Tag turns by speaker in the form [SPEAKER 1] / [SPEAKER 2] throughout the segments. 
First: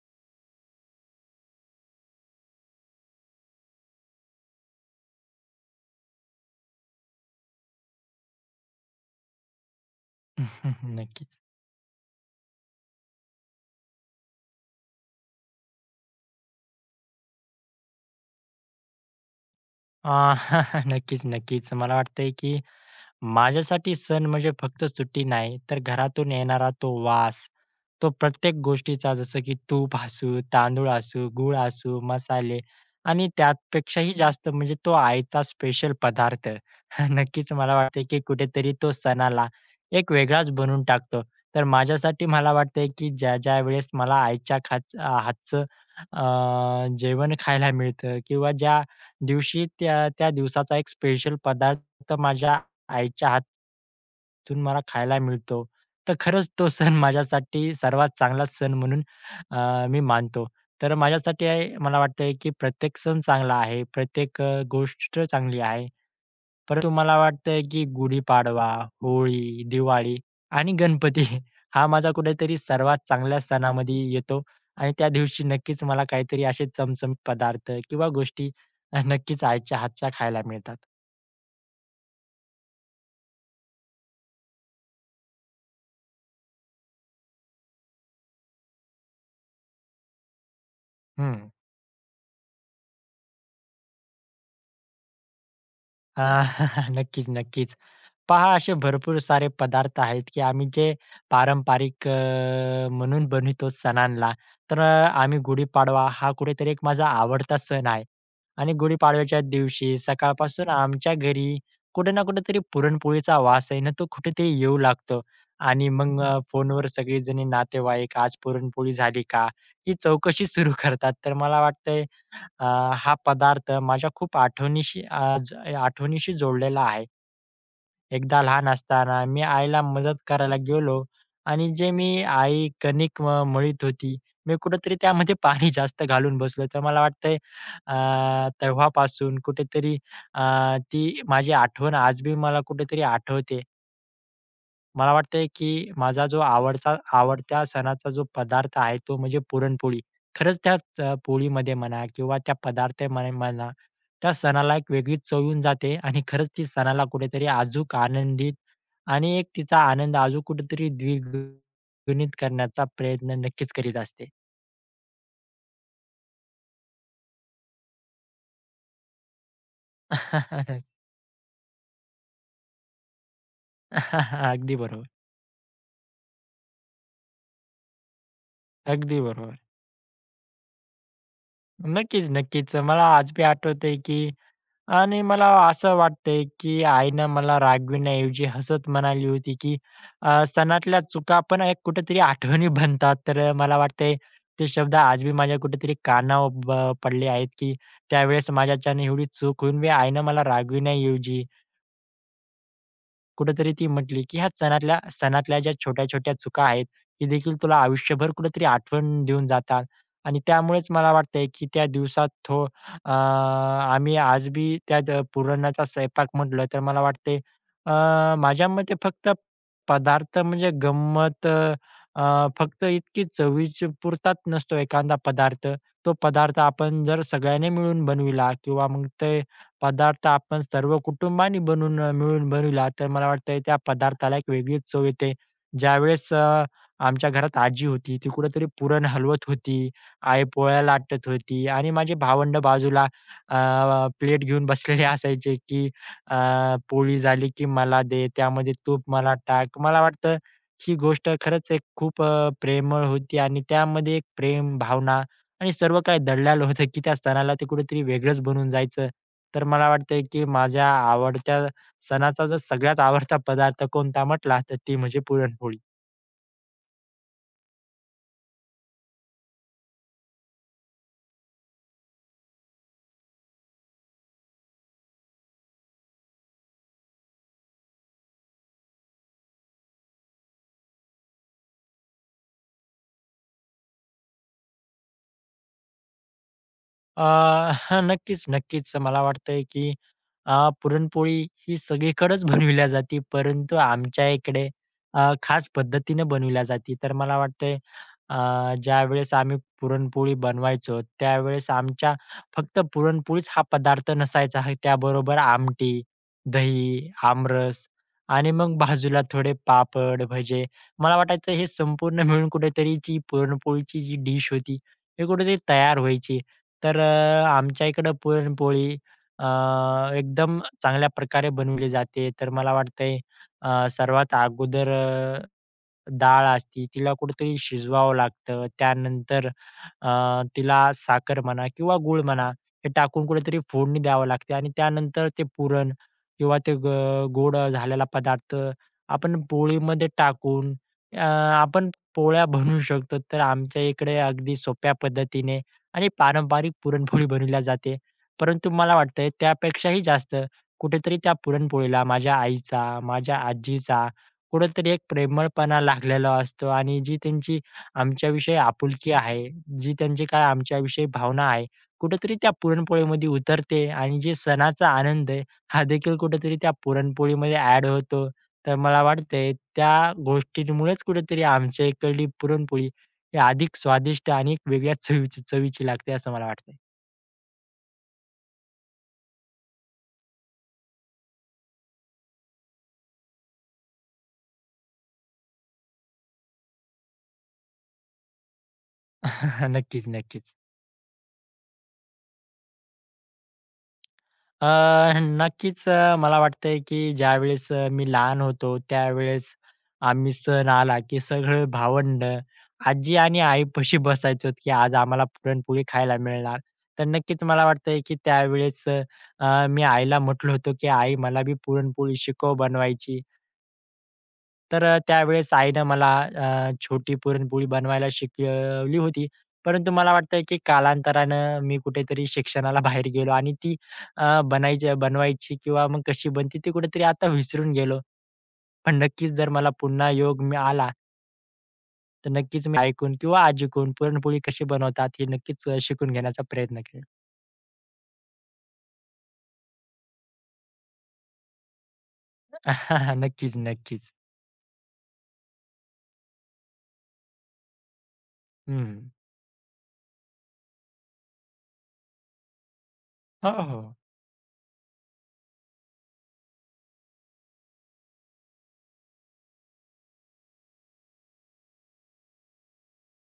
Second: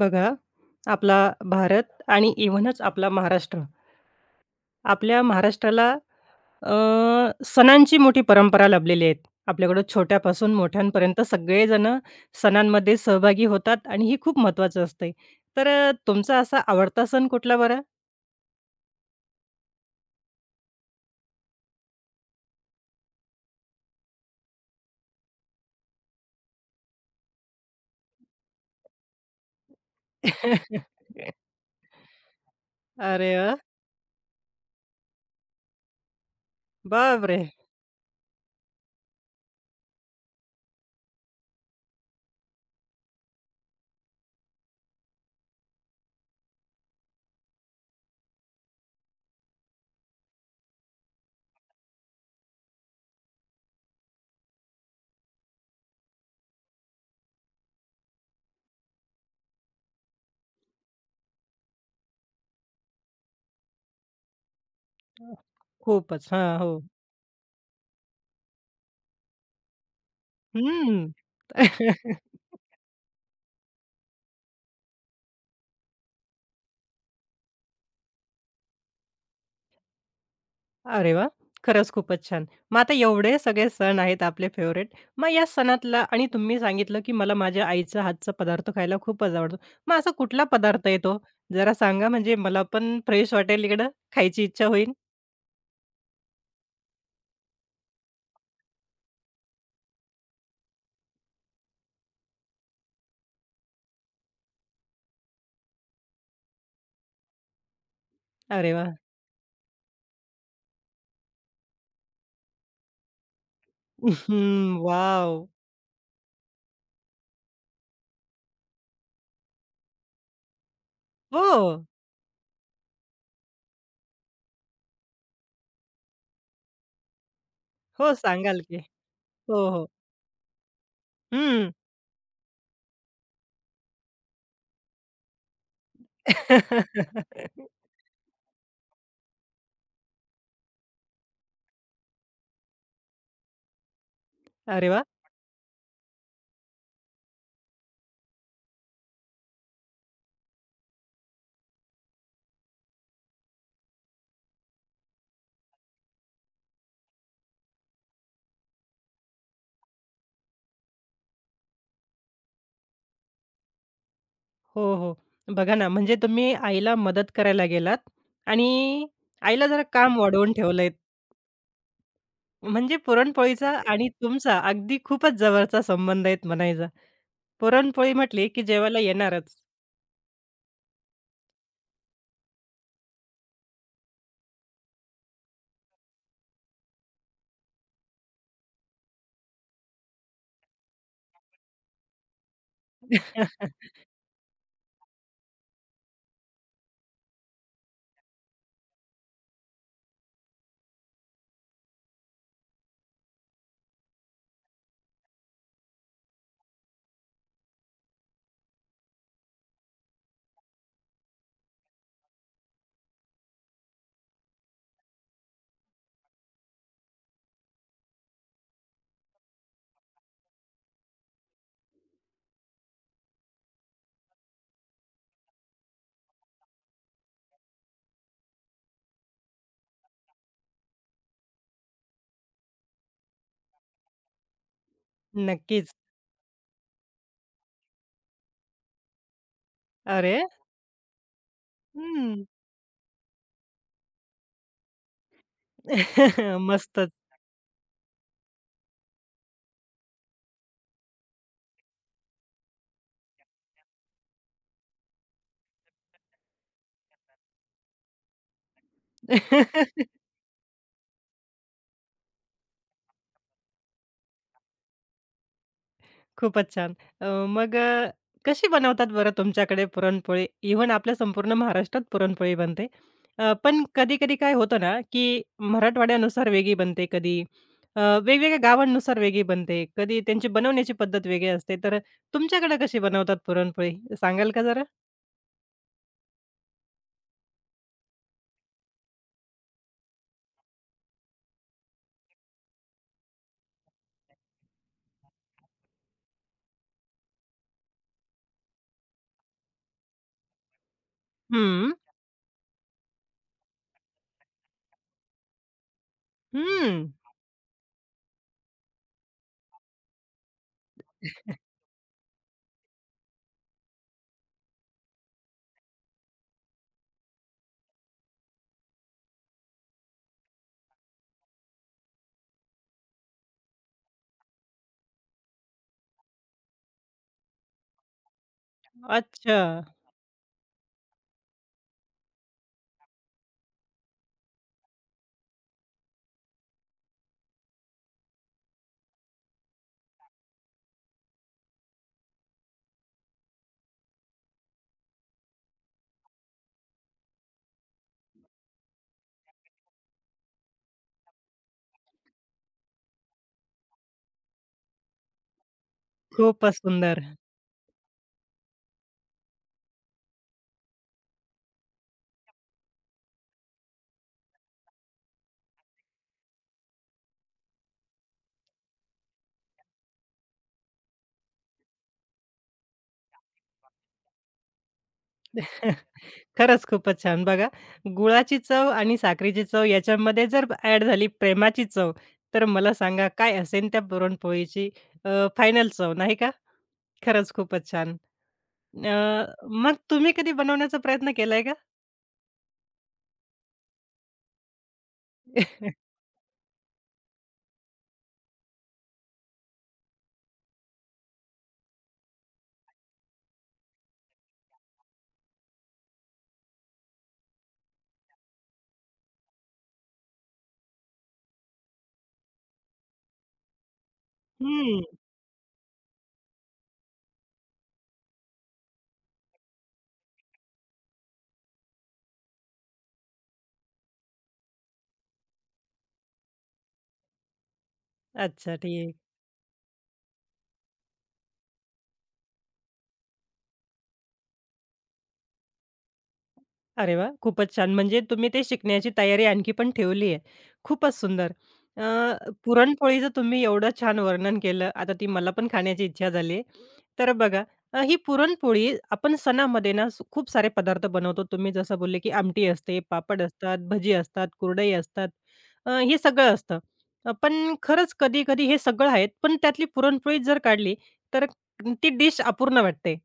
[SPEAKER 1] बघा, आपला भारत आणि इव्हनच आपला महाराष्ट्र. आपल्या महाराष्ट्राला अ, सणांची मोठी परंपरा लाभलेली आहे. आपल्याकडं छोट्यापासून मोठ्यांपर्यंत
[SPEAKER 2] नक्कीच.
[SPEAKER 1] सगळेजणं सणांमध्ये सहभागी होतात आणि हे खूप महत्त्वाचं असतंय. तर तुमचा असा आवडता सण कुठला बरं?
[SPEAKER 2] अ, नक्कीच, नक्कीच. मला वाटतंय की माझ्यासाठी सण म्हणजे फक्त सुट्टी नाही, तर घरातून येणारा तो वास, तो प्रत्येक गोष्टीचा जसं की तूप असू, तांदूळ असू, गूळ असू, मसाले आणि
[SPEAKER 1] अरे वाह!
[SPEAKER 2] त्यापेक्षाही जास्त म्हणजे तो आईचा स्पेशल पदार्थ.
[SPEAKER 1] बापरे!
[SPEAKER 2] नक्कीच मला वाटतंय की कुठेतरी तो सणाला एक वेगळाच बनवून टाकतो. तर माझ्यासाठी मला वाटतंय की ज्या-ज्या वेळेस मला आईच्या हातचं जेवण खायला मिळतं किंवा ज्या दिवशी त्या त्या दिवसाचा एक स्पेशल पदार्थ माझ्या आईच्या हातून मला खायला मिळतो. तर खरंच तो सण माझ्यासाठी सर्वात चांगला सण म्हणून मी मानतो. तर माझ्यासाठी आहे मला वाटतंय, की प्रत्येक सण चांगला आहे. प्रत्येक गोष्ट चांगली आहे.
[SPEAKER 1] खूपच. हां, हो.
[SPEAKER 2] परंतु मला वाटतंय, की गुढीपाडवा, होळी, दिवाळी आणि
[SPEAKER 1] हं.
[SPEAKER 2] गणपती हा माझा कुठेतरी सर्वात चांगल्या सणामध्ये येतो आणि त्या दिवशी नक्कीच मला काहीतरी असे चमचमीत पदार्थ किंवा गोष्टी नक्कीच आईच्या हातच्या खायला मिळतात.
[SPEAKER 1] अरे वाह! खरंच खूपच छान. मग आता एवढे सगळे सण आहेत आपले फेवरेट, मग या सणातला आणि तुम्ही सांगितलं, की मला माझ्या आईचा हातचा पदार्थ खायला खूपच आवडतो. मग असा कुठला पदार्थ आहे तो?
[SPEAKER 2] हं.
[SPEAKER 1] जरा सांगा म्हणजे मला पण फ्रेश वाटेल इकडं, खायची इच्छा होईल.
[SPEAKER 2] अ, नक्कीच, नक्कीच. पहा असे भरपूर सारे पदार्थ आहेत, की आम्ही जे पारंपरिक म्हणून बनवितो सणांना. तर आम्ही गुढीपाडवा हा कुठेतरी एक माझा आवडता सण आहे. आणि
[SPEAKER 1] अरे वाह!
[SPEAKER 2] गुढीपाडव्याच्या दिवशी सकाळपासून आमच्या घरी कुठे ना कुठेतरी पुरणपोळीचा वास आहे ना, तो कुठेतरी
[SPEAKER 1] हं,
[SPEAKER 2] येऊ लागतो.
[SPEAKER 1] वॉव!
[SPEAKER 2] आणि मग फोनवर सगळीजणी नातेवाईक, "आज पुरणपोळी झाली का?" ही चौकशी सुरू करतात. तर
[SPEAKER 1] हो.
[SPEAKER 2] मला वाटतंय अ, हा पदार्थ माझ्या खूप आठवणीशी जोडलेला आहे.
[SPEAKER 1] हो,
[SPEAKER 2] एकदा
[SPEAKER 1] सांगाल
[SPEAKER 2] लहान
[SPEAKER 1] की.
[SPEAKER 2] असताना मी
[SPEAKER 1] हो,
[SPEAKER 2] आईला
[SPEAKER 1] हो.
[SPEAKER 2] मदत करायला गेलो आणि
[SPEAKER 1] हं.
[SPEAKER 2] जे मी आई कणिक मळीत होती, मी कुठेतरी त्यामध्ये पाणी जास्त घालून बसलो. तर मला वाटतंय अ, तेव्हापासून कुठेतरी अ, ती माझी आठवण आज बी मला कुठेतरी आठवते.
[SPEAKER 1] अरे वाह!
[SPEAKER 2] मला वाटतंय की माझा जो आवडत्या सणाचा जो पदार्थ आहे तो म्हणजे पुरणपोळी. खरंच त्या पोळीमध्ये म्हणा किंवा त्या पदार्थामध्ये म्हणा, त्या सणाला एक वेगळीच चव येऊन जाते आणि खरंच ती सणाला कुठेतरी अजूक आनंदित आणि एक तिचा आनंद अजून कुठेतरी द्विगुणित करण्याचा प्रयत्न नक्कीच करीत असते.
[SPEAKER 1] हो, हो. बघा ना, म्हणजे तुम्ही आईला मदत करायला गेलात आणि आईला जरा काम वाढवून ठेवलंय. म्हणजे पुरणपोळीचा आणि तुमचा
[SPEAKER 2] अगदी
[SPEAKER 1] अगदी
[SPEAKER 2] बरोबर,
[SPEAKER 1] खूपच जवळचा संबंध आहेत म्हणायचा. पुरणपोळी म्हटली की जेवायला
[SPEAKER 2] अगदी बरोबर.
[SPEAKER 1] येणारच.
[SPEAKER 2] नक्कीच, नक्कीच. मला आज बी आठवतंय की आणि मला असं वाटतंय, की आईनं मला रागविण्याऐवजी हसत म्हणाली होती, की सणातल्या चुका पण एक कुठेतरी आठवणी बनतात. तर मला वाटतंय ते शब्द आज बी माझ्या कुठेतरी कानावर पडले आहेत, की त्यावेळेस माझ्याच्याने एवढी चूक होऊन बी आईनं मला रागविण्याऐवजी कुठेतरी ती म्हटली, की ह्या सणातल्या सणातल्या ज्या छोट्या-छोट्या चुका आहेत, ते देखील तुला आयुष्यभर कुठेतरी आठवण देऊन जातात. आणि त्यामुळेच मला वाटतंय, की त्या दिवसात आम्ही आज बी त्या पुरणाचा स्वयंपाक म्हटलं तर मला वाटतंय अ, माझ्या मते फक्त पदार्थ म्हणजे गंमत फक्त इतकी चवीची पुरताच नसतो एखादा पदार्थ. तो पदार्थ आपण जर सगळ्यांनी मिळून बनविला किंवा मग ते पदार्थ आपण सर्व कुटुंबाने बनवून मिळून बनविला तर मला वाटतंय त्या पदार्थाला एक वेगळीच चव येते.
[SPEAKER 1] नक्कीच.
[SPEAKER 2] ज्यावेळेस आमच्या घरात आजी होती, ती कुठेतरी पुरण हलवत होती,
[SPEAKER 1] अरे!
[SPEAKER 2] आई पोळ्या लाटत होती आणि माझे
[SPEAKER 1] हं.
[SPEAKER 2] भावंड बाजूला अ, प्लेट घेऊन बसलेले असायचे, की अ,
[SPEAKER 1] मस्तच.
[SPEAKER 2] पोळी झाली की मला दे, त्यामध्ये तूप मला टाक. मला वाटतं ही गोष्ट खरंच एक खूप प्रेमळ होती आणि त्यामध्ये एक प्रेम भावना आणि सर्व काही दडलेलं होतं, की त्या सणाला ते कुठेतरी वेगळंच बनून जायचं. तर मला वाटतंय, की माझ्या आवडत्या सणाचा जर सगळ्यात आवडता पदार्थ कोणता म्हटला, तर ती म्हणजे पुरणपोळी.
[SPEAKER 1] खूपच छान. अ, मग कशी बनवतात बरं तुमच्याकडे पुरणपोळी? इव्हन आपल्या संपूर्ण महाराष्ट्रात पुरणपोळी बनते. पण कधी-कधी काय होतं ना, की मराठवाड्यानुसार वेगळी बनते कधी, वेगवेगळ्या गावांनुसार वेगळी बनते. कधी त्यांची बनवण्याची पद्धत वेगळी असते. तर तुमच्याकडे कशी बनवतात पुरणपोळी सांगाल का जरा?
[SPEAKER 2] अ, हां, नक्कीच, नक्कीच. मला वाटतंय की पुरणपोळी ही सगळीकडेच बनविल्या जाते, परंतु आमच्या इकडे खास पद्धतीने बनविल्या जाते. तर मला वाटतंय अ, ज्यावेळेस आम्ही पुरणपोळी बनवायचो, त्यावेळेस
[SPEAKER 1] हं,
[SPEAKER 2] आमच्या फक्त पुरणपोळीच हा पदार्थ नसायचा. हे त्याबरोबर आमटी,
[SPEAKER 1] हं.
[SPEAKER 2] दही, आमरस आणि मग बाजूला थोडे पापड, भजे. मला वाटायचं हे संपूर्ण मिळून कुठेतरी जी पुरणपोळीची जी डिश होती, हे कुठेतरी तयार व्हायची. तर आमच्या इकडं पुरणपोळी अ, एकदम चांगल्या प्रकारे बनवली जाते. तर मला वाटतंय सर्वात अगोदर डाळ असती तिला कुठेतरी शिजवावं लागतं. त्यानंतर
[SPEAKER 1] अच्छा.
[SPEAKER 2] अ, तिला साखर म्हणा किंवा गूळ म्हणा हे टाकून कुठेतरी फोडणी द्यावं लागते आणि त्यानंतर ते पुरण किंवा ते गोड झालेला पदार्थ आपण पोळीमध्ये टाकून आपण पोळ्या बनवू शकतो. तर आमच्या इकडे अगदी सोप्या पद्धतीने आणि पारंपरिक पुरणपोळी बनवल्या जाते. परंतु मला वाटतंय त्यापेक्षाही जास्त कुठेतरी त्या पुरणपोळीला माझ्या आईचा, माझ्या आजीचा कुठेतरी एक प्रेमळपणा लागलेला असतो
[SPEAKER 1] खूपच
[SPEAKER 2] आणि जी
[SPEAKER 1] सुंदर.
[SPEAKER 2] त्यांची आमच्याविषयी आपुलकी आहे, जी त्यांची काय आमच्याविषयी भावना आहे, कुठेतरी त्या पुरणपोळीमध्ये उतरते आणि जे सणाचा आनंद आहे, हा देखील कुठेतरी त्या पुरणपोळीमध्ये ॲड होतो. तर मला वाटतंय त्या गोष्टींमुळेच कुठेतरी आमच्या इकडली पुरणपोळी ते अधिक स्वादिष्ट आणि एक वेगळ्याच चवीची चवीची लागते असं मला वाटतंय.
[SPEAKER 1] खरंच खूपच छान. बघा, गुळाची चव आणि साखरेची चव याच्यामध्ये जर ॲड झाली प्रेमाची चव, तर मला सांगा काय असेल त्या पुरणपोळीची अ, फायनल चव, नाही का? खरंच खूपच छान. अ, मग
[SPEAKER 2] नक्कीच,
[SPEAKER 1] तुम्ही कधी
[SPEAKER 2] नक्कीच.
[SPEAKER 1] बनवण्याचा प्रयत्न केलाय का?
[SPEAKER 2] अ, नक्कीच मला वाटतंय की ज्यावेळेस मी लहान होतो त्यावेळेस आम्ही सण आला की सगळं भावंडं आजी आणि आईपाशी बसायचो की आज आम्हाला पुरणपोळी खायला मिळणार. तर नक्कीच मला वाटतंय की त्यावेळेस मी आईला म्हटलं होतं की "आई मला बी पुरणपोळी शिकव बनवायची." तर
[SPEAKER 1] हं.
[SPEAKER 2] त्यावेळेस आईनं मला छोटी पुरणपोळी बनवायला शिकवली होती. परंतु मला वाटतंय की कालांतरानं मी कुठेतरी शिक्षणाला बाहेर गेलो आणि ती बनवायची किंवा मग कशी बनते ती कुठेतरी आता विसरून गेलो.
[SPEAKER 1] अच्छा,
[SPEAKER 2] पण
[SPEAKER 1] ठीक.
[SPEAKER 2] नक्कीच जर मला पुन्हा योग मी आला, तर नक्कीच मी ऐकून किंवा आजीकडून पुरणपोळी कशी बनवतात हे नक्कीच शिकून घेण्याचा प्रयत्न करेल.
[SPEAKER 1] अरे वाह! खूपच छान. म्हणजे तुम्ही ते शिकण्याची तयारी आणखी पण ठेवली आहे. खूपच सुंदर. अ, पुरणपोळीचं
[SPEAKER 2] नक्कीच,
[SPEAKER 1] तुम्ही एवढं
[SPEAKER 2] नक्कीच.
[SPEAKER 1] छान वर्णन केलं, आता ती मला पण खाण्याची इच्छा झाली आहे. तर बघा, ही पुरणपोळी
[SPEAKER 2] हं.
[SPEAKER 1] आपण सणामध्ये ना खूप सारे पदार्थ बनवतो. तुम्ही जसं बोलले, की आमटी असते, पापड
[SPEAKER 2] हो,
[SPEAKER 1] असतात,
[SPEAKER 2] हो.
[SPEAKER 1] भजी असतात, कुरडई असतात. हे सगळं असतं. पण खरंच कधी-कधी हे सगळं आहेत, पण त्यातली पुरणपोळी जर काढली, तर ती डिश अपूर्ण वाटते.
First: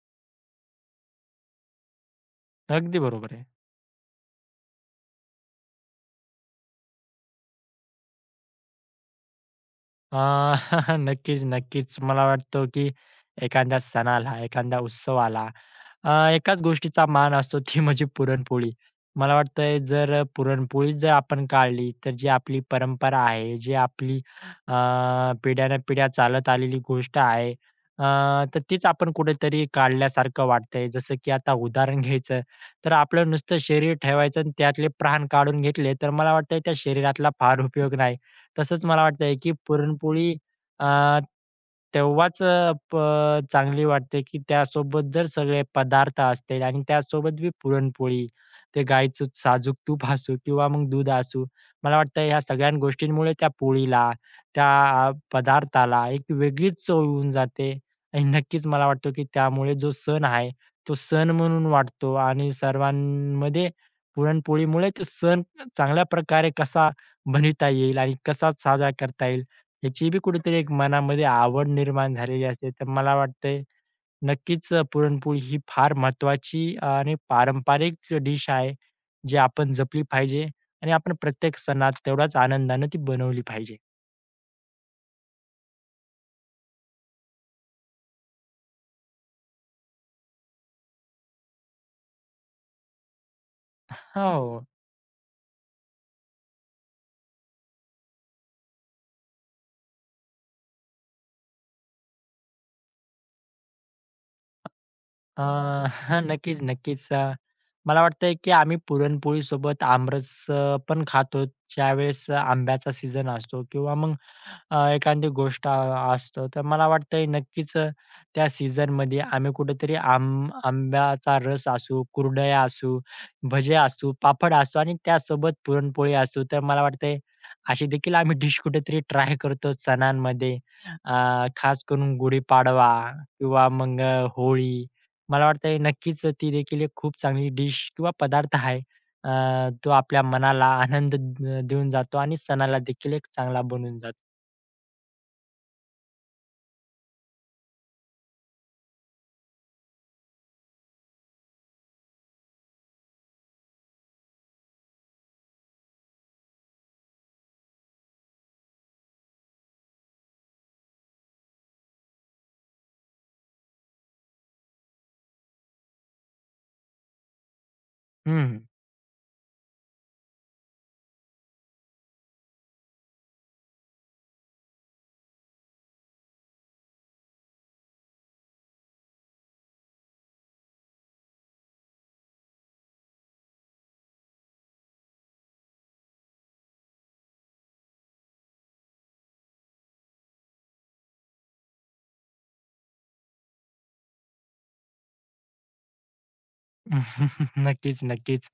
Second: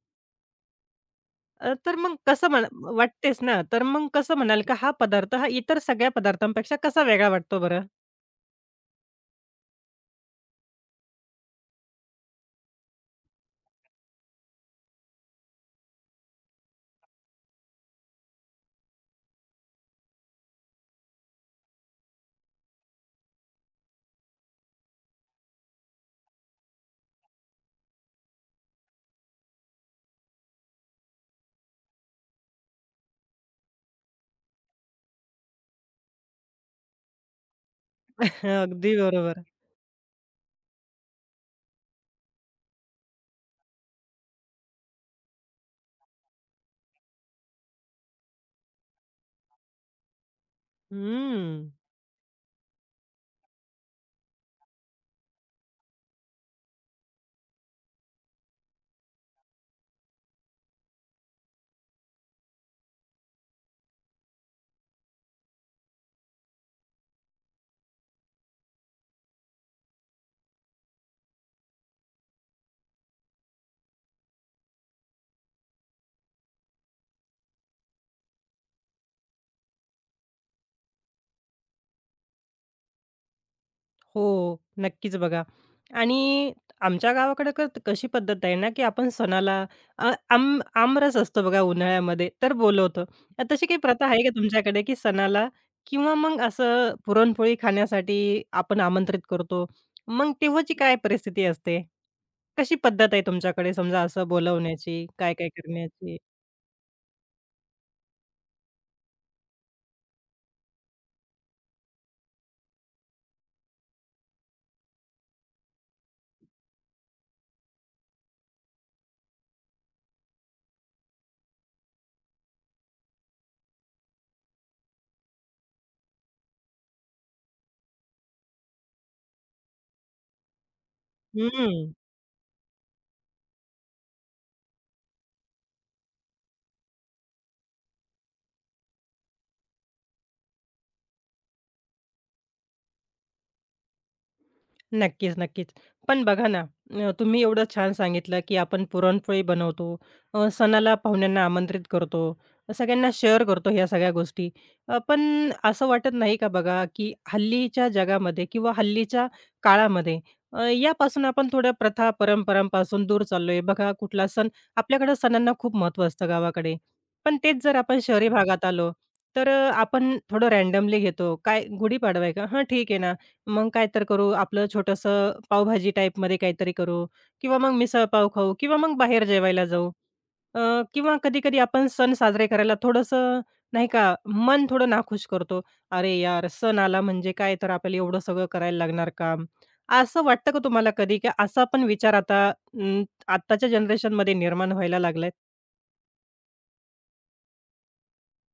[SPEAKER 1] अ, तर मग कसं म्हण
[SPEAKER 2] अगदी बरोबर
[SPEAKER 1] वाटतेच
[SPEAKER 2] आहे.
[SPEAKER 1] ना, तर मग कसं म्हणाल की हा पदार्थ हा इतर सगळ्या पदार्थांपेक्षा कसा वेगळा वाटतो बरं?
[SPEAKER 2] अ, नक्कीच, नक्कीच. मला वाटतं, की एखाद्या सणाला, एखादा उत्सव आला, एकाच गोष्टीचा मान असतो ती म्हणजे पुरणपोळी. मला वाटतंय जर पुरणपोळी जर आपण काढली तर जी आपली परंपरा आहे, जी आपली अ, पिढ्यानपिढ्या चालत आलेली गोष्ट आहे, अ, तर तीच आपण कुठेतरी काढल्यासारखं वाटतंय. जसं की आता उदाहरण घ्यायचं तर आपलं नुसतं शरीर ठेवायचं आणि त्यातले प्राण काढून घेतले तर मला वाटतंय त्या शरीरातला फार उपयोग नाही. तसंच
[SPEAKER 1] अगदी
[SPEAKER 2] मला वाटतंय
[SPEAKER 1] बरोबर.
[SPEAKER 2] की पुरणपोळी अ, तेव्हाच अ, प चांगली वाटते, की त्यासोबत जर सगळे पदार्थ असतील आणि त्यासोबत बी पुरणपोळी, ते गाईचं साजूक तूप असू किंवा मग दूध असू.
[SPEAKER 1] हं.
[SPEAKER 2] मला वाटतं ह्या सगळ्या गोष्टींमुळे त्या पोळीला, त्या पदार्थाला एक वेगळीच चव येऊन जाते आणि नक्कीच मला वाटतं, की त्यामुळे जो सण आहे, तो सण म्हणून वाटतो आणि सर्वांमध्ये पुरणपोळीमुळे तो सण चांगल्या प्रकारे कसा बनविता येईल आणि कसा साजरा करता येईल ह्याची बी कुठेतरी एक मनामध्ये आवड निर्माण झालेली असते. तर मला वाटतंय नक्कीच पुरणपोळी ही फार महत्त्वाची आणि पारंपरिक डिश आहे, जी आपण जपली पाहिजे आणि आपण प्रत्येक सणात तेवढ्याच आनंदाने ती बनवली पाहिजे.
[SPEAKER 1] हो, नक्कीच बघा. आणि आमच्या गावाकडे कशी पद्धत आहे ना, की आपण सणाला आमरस असतो बघा उन्हाळ्यामध्ये, तर बोलवतो. तशी काही प्रथा आहे का
[SPEAKER 2] हो.
[SPEAKER 1] तुमच्याकडे, की सणाला किंवा मग असं पुरणपोळी खाण्यासाठी आपण आमंत्रित करतो? मग तेव्हाची काय परिस्थिती असते? कशी पद्धत आहे तुमच्याकडे समजा असं बोलवण्याची,
[SPEAKER 2] अ,
[SPEAKER 1] काय-काय
[SPEAKER 2] हां,
[SPEAKER 1] करण्याची?
[SPEAKER 2] नक्कीच, नक्कीच. मला वाटतंय की आम्ही पुरणपोळीसोबत आमरस पण खातो. ज्यावेळेस आंब्याचा सीजन असतो किंवा मग एखादी गोष्ट असतं. तर मला वाटतंय नक्कीच त्या सीझनमध्ये आम्ही कुठेतरी आंब्याचा रस असू, कुरडया असू, भजे असू, पापड असू आणि त्यासोबत पुरणपोळी असू. तर मला वाटतंय अशी देखील आम्ही डिश कुठेतरी ट्राय करतो सणांमध्ये. अ, खास
[SPEAKER 1] हं.
[SPEAKER 2] करून गुढीपाडवा किंवा मग होळी मला वाटतंय नक्कीच ती देखील एक खूप चांगली डिश किंवा पदार्थ आहे. तो आपल्या मनाला आनंद देऊन जातो आणि सणाला देखील एक चांगला बनवून जातो.
[SPEAKER 1] नक्कीच, नक्कीच. पण बघा ना, तुम्ही एवढं छान सांगितलं, की आपण पुरणपोळी बनवतो, सणाला पाहुण्यांना आमंत्रित करतो, सगळ्यांना शेअर करतो ह्या सगळ्या गोष्टी. पण असं वाटत नाही का बघा, की हल्लीच्या जगामध्ये किंवा हल्लीच्या काळामध्ये यापासून आपण थोड्या प्रथा, परंपरांपासून दूर चाललोय. बघा कुठला सण आपल्याकडे सणांना खूप महत्त्व असतं गावाकडे. पण तेच जर आपण शहरी
[SPEAKER 2] हं,
[SPEAKER 1] भागात आलो, तर आपण थोडं रँडमली घेतो. काय गुढीपाडवा आहे का? हां, ठीक आहे ना. मग काय तर करू, आपलं छोटंसं पावभाजी टाईपमध्ये काहीतरी करू किंवा मग मिसळपाव खाऊ किंवा मग बाहेर जेवायला जाऊ. अ, किंवा कधी-कधी आपण सण साजरे करायला थोडंसं नाही का, मन थोडं नाखुश करतो. "अरे यार, सण आला म्हणजे काय तर आपल्याला एवढं सगळं करायला लागणार काम?" असं वाटतं का तुम्हाला कधी, की असा पण विचार आता आत्ताच्या जनरेशनमध्ये निर्माण व्हायला लागलाय?
[SPEAKER 2] नक्कीच, नक्कीच.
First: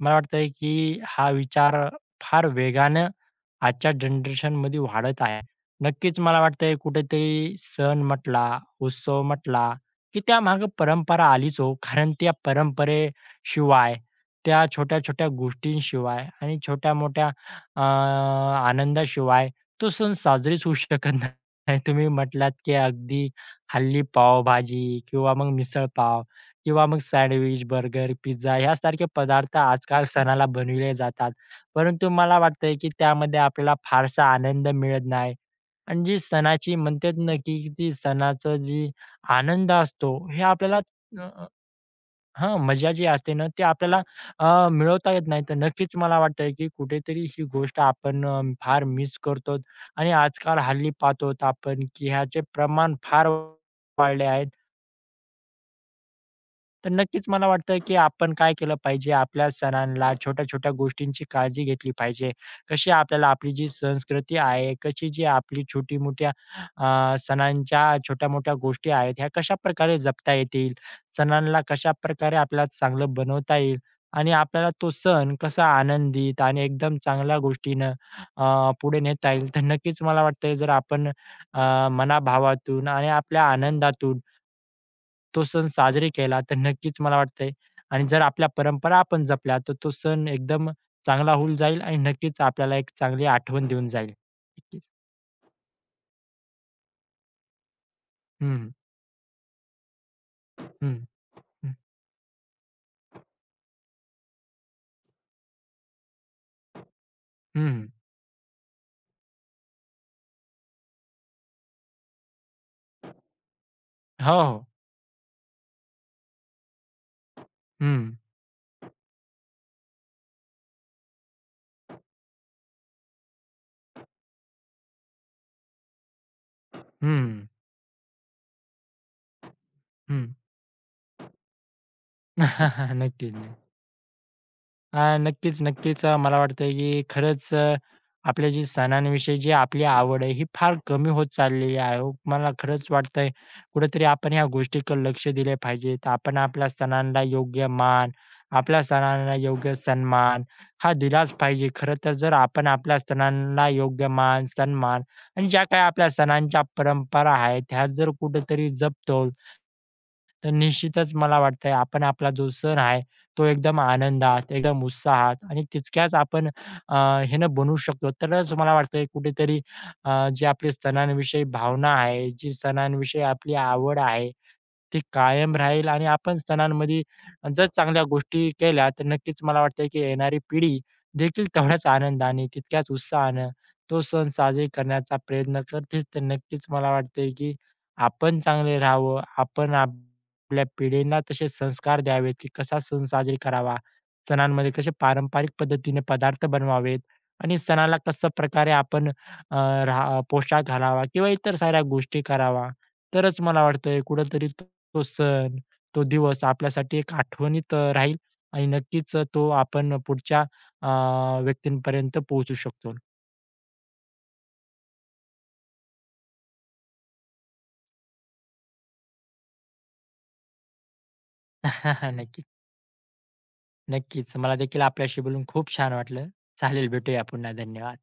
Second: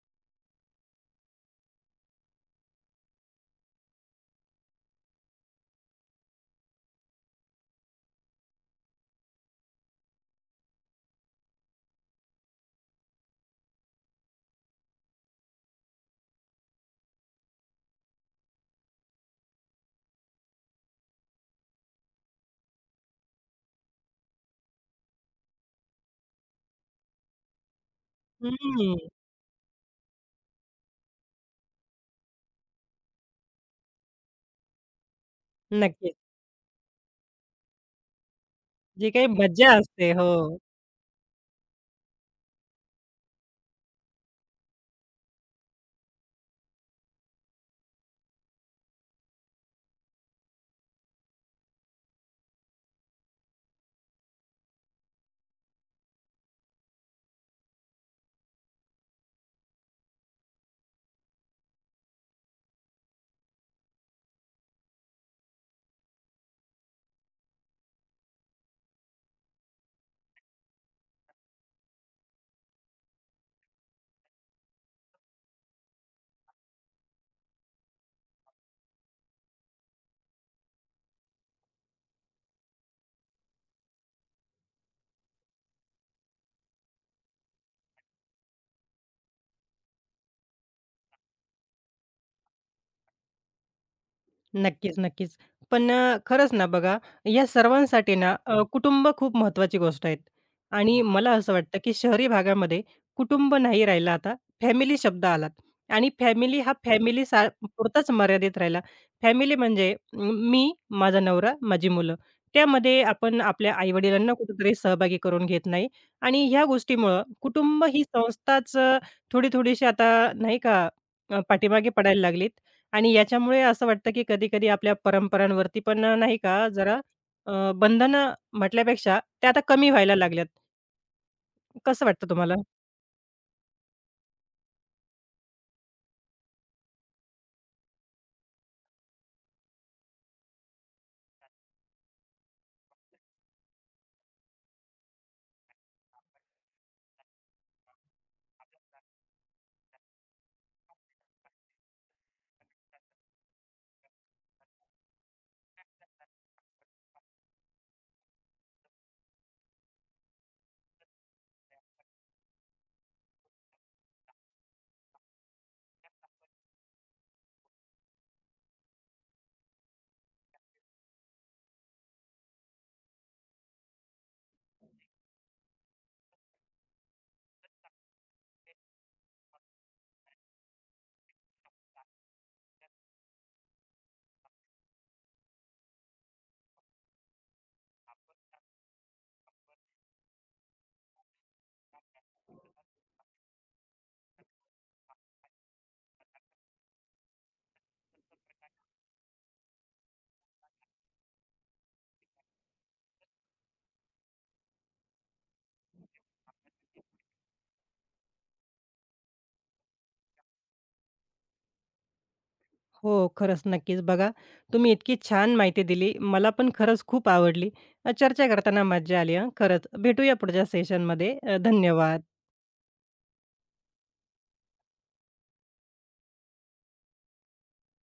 [SPEAKER 2] मला वाटतंय की हा विचार फार वेगानं आजच्या जनरेशनमध्ये वाढत आहे. नक्कीच मला वाटतंय कुठेतरी सण म्हटला, उत्सव म्हटला, की त्यामागे परंपरा आलीच हो. कारण त्या परंपरेशिवाय, त्या छोट्या-छोट्या गोष्टींशिवाय आणि छोट्या-मोठ्या अ, आनंदाशिवाय तो सण साजरीच होऊ शकत नाही. तुम्ही म्हटलात की अगदी हल्ली पावभाजी किंवा मग मिसळ पाव किंवा मग सँडविच, बर्गर, पिझ्झा ह्यासारखे
[SPEAKER 1] हं,
[SPEAKER 2] पदार्थ आजकाल सणाला बनविले जातात. परंतु मला वाटतंय, की त्यामध्ये आपल्याला फारसा आनंद मिळत नाही आणि
[SPEAKER 1] नक्कीच.
[SPEAKER 2] जी सणाची म्हणतात ना, की ती सणाचं जी
[SPEAKER 1] जी काही
[SPEAKER 2] आनंद
[SPEAKER 1] मज्जा असते.
[SPEAKER 2] असतो, हे
[SPEAKER 1] हो.
[SPEAKER 2] आपल्याला अ, अ, मजा जी असते ना, ती आपल्याला मिळवता येत नाही. तर नक्कीच मला वाटतंय, की कुठेतरी ही गोष्ट आपण फार मिस करतो आणि आजकाल हल्ली पाहतो आपण, की ह्याचे प्रमाण फार वाढले आहेत. तर नक्कीच मला वाटतं, की आपण काय केलं पाहिजे, आपल्या सणांला छोट्या-छोट्या गोष्टींची काळजी घेतली पाहिजे. कशी आपल्याला आपली जी संस्कृती आहे, कशी जी आपली छोटी-मोठ्या सणांच्या छोट्या-मोठ्या गोष्टी आहेत, ह्या कशाप्रकारे जपता येतील, सणांना कशाप्रकारे आपल्याला चांगलं बनवता येईल आणि आपल्याला तो सण कसा आनंदित आणि एकदम चांगल्या गोष्टीनं पुढे नेता येईल. तर नक्कीच मला वाटतं, जर आपण मनाभावातून आणि आपल्या आनंदातून तो सण साजरे केला तर नक्कीच मला वाटतंय आणि जर आपल्या परंपरा आपण जपल्या तर तो सण एकदम चांगला होऊन जाईल आणि नक्कीच आपल्याला एक चांगली आठवण देऊन जाईल. नक्कीच.
[SPEAKER 1] नक्कीच, नक्कीच. पण खरंच ना बघा, या सर्वांसाठी ना
[SPEAKER 2] हं,
[SPEAKER 1] कुटुंब खूप महत्त्वाची गोष्ट आहेत
[SPEAKER 2] हं,
[SPEAKER 1] आणि मला असं
[SPEAKER 2] हं,
[SPEAKER 1] वाटतं, की शहरी भागामध्ये कुटुंब नाही राहिला आता, फॅमिली शब्द आलात आणि फॅमिली हा फॅमिली
[SPEAKER 2] हं.
[SPEAKER 1] पुरताच मर्यादित राहिला. फॅमिली म्हणजे मी, माझा नवरा, माझी मुलं. त्यामध्ये आपण आपल्या आई
[SPEAKER 2] हो, हो.
[SPEAKER 1] कुठेतरी सहभागी करून घेत नाही आणि ह्या गोष्टीमुळं कुटुंब
[SPEAKER 2] हं,
[SPEAKER 1] ही संस्थाच थोडी-थोडीशी आता नाही का पाठीमागे पडायला लागलीत आणि याच्यामुळे असं वाटतं, की कधी-कधी आपल्या परंपरांवरती पण नाही का जरा
[SPEAKER 2] हं,
[SPEAKER 1] बंधनं म्हटल्यापेक्षा ते आता कमी व्हायला
[SPEAKER 2] हं.
[SPEAKER 1] लागल्यात. कसं वाटतं तुम्हाला?
[SPEAKER 2] नक्कीच. नक्कीच, नक्कीच. मला वाटतंय की खरंच आपल्या जी सणांविषयी जी आपली आवड आहे, ही फार कमी होत चाललेली आहे हो. मला खरंच वाटतंय कुठेतरी आपण ह्या गोष्टीकडे लक्ष दिले पाहिजेत. आपण आपल्या सणांना योग्य मान, आपल्या सणांना योग्य सन्मान हा दिलाच पाहिजे. खरं तर जर आपण आपल्या सणांना योग्य मान, सन्मान आणि ज्या काही आपल्या सणांच्या परंपरा आहेत, ह्या जर कुठेतरी जपतो, तर निश्चितच मला वाटतंय आपण आपला जो सण आहे, तो एकदम आनंदात, एकदम उत्साहात आणि तितक्याच आपण ह्यानं बनवू शकतो. तरच मला वाटतंय कुठेतरी जी आपली सणांविषयी भावना आहे, जी सणांविषयी आपली आवड आहे, ती कायम राहील आणि आपण सणांमध्ये जर चांगल्या गोष्टी केल्या, तर नक्कीच मला वाटतंय की येणारी पिढी देखील तेवढ्याच आनंदाने, तितक्याच उत्साहानं तो सण साजरे करण्याचा प्रयत्न करतील. तर नक्कीच मला वाटतंय की आपण चांगले राहावं, आपण आपल्या पिढींना तसे संस्कार द्यावेत, की कसा सण साजरी करावा, सणांमध्ये कसे पारंपरिक पद्धतीने पदार्थ बनवावेत आणि सणाला कसं प्रकारे आपण अ, राहा पोशाख घालावा किंवा इतर साऱ्या गोष्टी करावा. तरच मला वाटतंय कुठेतरी तो तो सण, तो दिवस आपल्यासाठी एक आठवणीत राहील आणि नक्कीच तो आपण पुढच्या अ, व्यक्तींपर्यंत पोहोचू शकतो.
[SPEAKER 1] हो, खरंच नक्कीच. बघा, तुम्ही इतकी छान माहिती दिली. मला पण खरंच खूप आवडली. चर्चा करताना मज्जा आली. हं, खरंच. भेटूया पुढच्या सेशनमध्ये. धन्यवाद.
[SPEAKER 2] नक्कीच, नक्कीच. मला देखील आपल्याशी बोलून खूप छान वाटलं. चालेल, भेटूया पुन्हा. धन्यवाद.